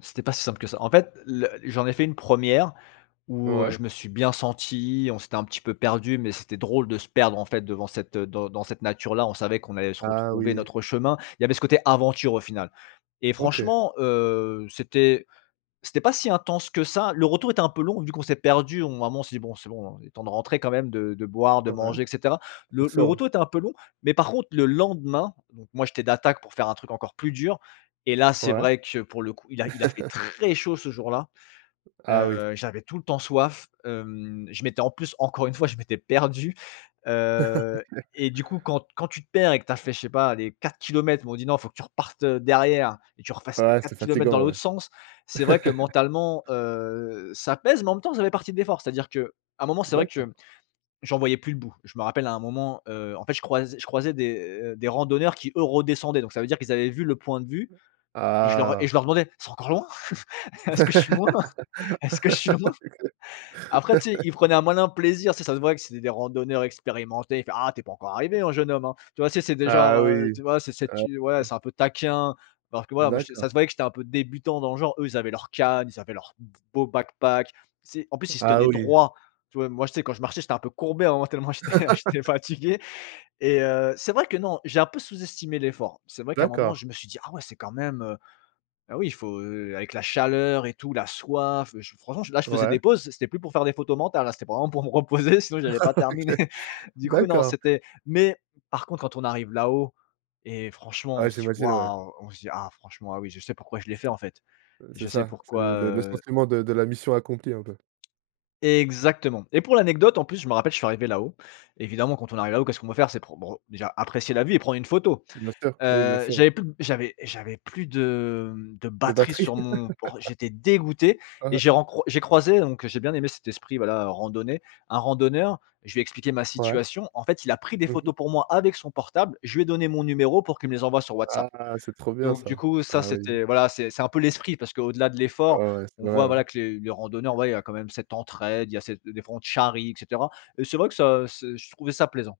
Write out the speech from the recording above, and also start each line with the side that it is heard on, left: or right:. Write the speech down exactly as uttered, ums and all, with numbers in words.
left: C'était pas si simple que ça. En fait, le j'en ai fait une première où, heu,
right: Ouais.
left: je me suis bien senti, on s'était un petit peu perdus mais c'était drôle de se perdre, en fait, devant cette, heu, dans dans cette nature là, on savait qu'on allait se
right: Ah,
left: retrouver
right: oui.
left: notre chemin. Il y avait ce côté aventure au final et
right: OK.
left: franchement, heu, c'était c'était pas si intense que ça, le retour était un peu long vu qu'on s'est perdus, on à un moment, on s'est dit: «Bon, c'est bon, il est temps de rentrer quand même, de de boire, de
right: Ouais.
left: manger et cetera». Le
right: C'est
left: le
right: ça, ouais.
left: retour était un peu long, mais par contre le lendemain, donc moi j'étais d'attaque pour faire un truc encore plus dur et là c'est
right: Ouais.
left: vrai que, pour le coup, il a il a fait très chaud ce jour-là,
right: Ah oui.
left: heu, j'avais tout le temps soif, hem, je m'étais en plus encore une fois, je m'étais perdu, heu,
right: Oui
left: et du coup quand quand tu te perds et que tu as fait, je sais pas, allez quatre kilomètres, ils m'ont dit: «Non, faut que tu repartes, heu, derrière et tu refasses les
right: Ah ouais,
left: quatre
right: c'est
left: kilomètres dans
right: fatigant, ouais.
left: l'autre sens», c'est vrai que mentalement, heu, ça pèse, mais en même temps ça fait partie de l'effort. C'est-à-dire qu'à un moment c'est vrai que
right: D'accord.
left: mmh, j'en voyais plus le bout. Je me rappelle à un moment, heu, en fait je croise je croisais des, heu, des randonneurs qui eux redescendaient, donc ça veut dire qu'ils avaient vu le point de vue et je leur et je
right: Ah!
left: leur demandais: «C'est encore loin? Est-ce que je suis
right: Exact.
left: loin? Est-ce que je suis loin?». Après tu sais, ils prenaient un malin plaisir, tu sais, ça se voyait que c'était des randonneurs expérimentés, il fait: «Ah! Tu es pas encore arrivé, hein, jeune homme, hein». Tu vois c'est c'est des genre,
right: Ah,
left: heu,
right: oui!
left: tu vois c'est c'est
right: Ah
left: tu ouais
right: oui.
left: c'est un peu taquin, parce que ouais moi je se
right: D'accord.
left: ça se voyait que j'étais un peu débutant dans le genre, eux ils avaient leur canne, ils avaient leur d beau Backpack. Tu sais, en plus ils se
right: Ah
left: tenaient
right: oui.
left: droit, tu vois moi tu sais quand je marchais j'étais un peu courbé, à un moment, tellement j'étais j'étais fatigué et heu, c'est vrai que non, j'ai un peu sous-estimé l'effort. C'est vrai qu'à un moment
right: D'accord.
left: je me suis dit: «Ah ouais! C'est quand même, heu». Ah oui, il faut, heu, avec la chaleur et tout, la soif, beh, ch franchement, là, je faisais
right: Ouais.
left: des pauses, c'était plus pour faire des photos mentales, hein, c'était vraiment pour me reposer, sinon j'allais pas terminer.
right: OK.
left: Du coup, non,
right: D'accord.
left: c'était mais par contre, quand on arrive là-haut et franchement, on
right: Ouais,
left: se dit:
right: j'imagine, ouais.
left: «Waouh!». On se dit: «Ah, franchement, ah oui, je sais pourquoi je l'ai
right: Parce
left: fait
right: que
left: en fait,
right: ouais, c'est
left: je sais
right: ça, c'est
left: pourquoi,
right: le le le
left: heu».
right: sentiment de de la mission accomplie, un peu.
left: Exactement. Et pour l'anecdote, en plus, je me rappelle, je suis arrivé là-haut, évidemment quand on arrive là-haut, qu'est-ce qu'on veut faire? C'est pour bre déjà apprécier la vue et prendre une photo.
right: Bien sûr, Oui bien
left: Heu,
right: sûr.
left: j'avais plus de b j'avais j'avais plus de mmh, de
right: De
left: batterie
right: batterie.
left: sur mon port j'étais dégoûté et
right: Ouais.
left: j'ai rencroi j'ai croisé- donc j'ai bien aimé cet esprit voilà, randonnée- un randonneur. Je lui ai expliqué ma
right: Ouais.
left: situation, en fait il a pris des
right: Mmh mh.
left: photos pour moi avec son portable, je lui ai donné mon numéro pour qu'il me les envoie sur WhatsApp.
right: Ah! C'est trop bien,
left: Donc du
right: ça!
left: coup, ça
right: Ah oui.
left: c'était voilà, c'est c'est un peu l'esprit parce qu'au delà de l'effort,
right: Oh ouais, c'est
left: on
right: vrai,
left: voit voilà,
right: ouais.
left: que les les randonneurs, ouais il y quand même cette entraide, il y a cette des fois on te charrie et cetera et c'est vrai que ça c'est je trouvais ça plaisant.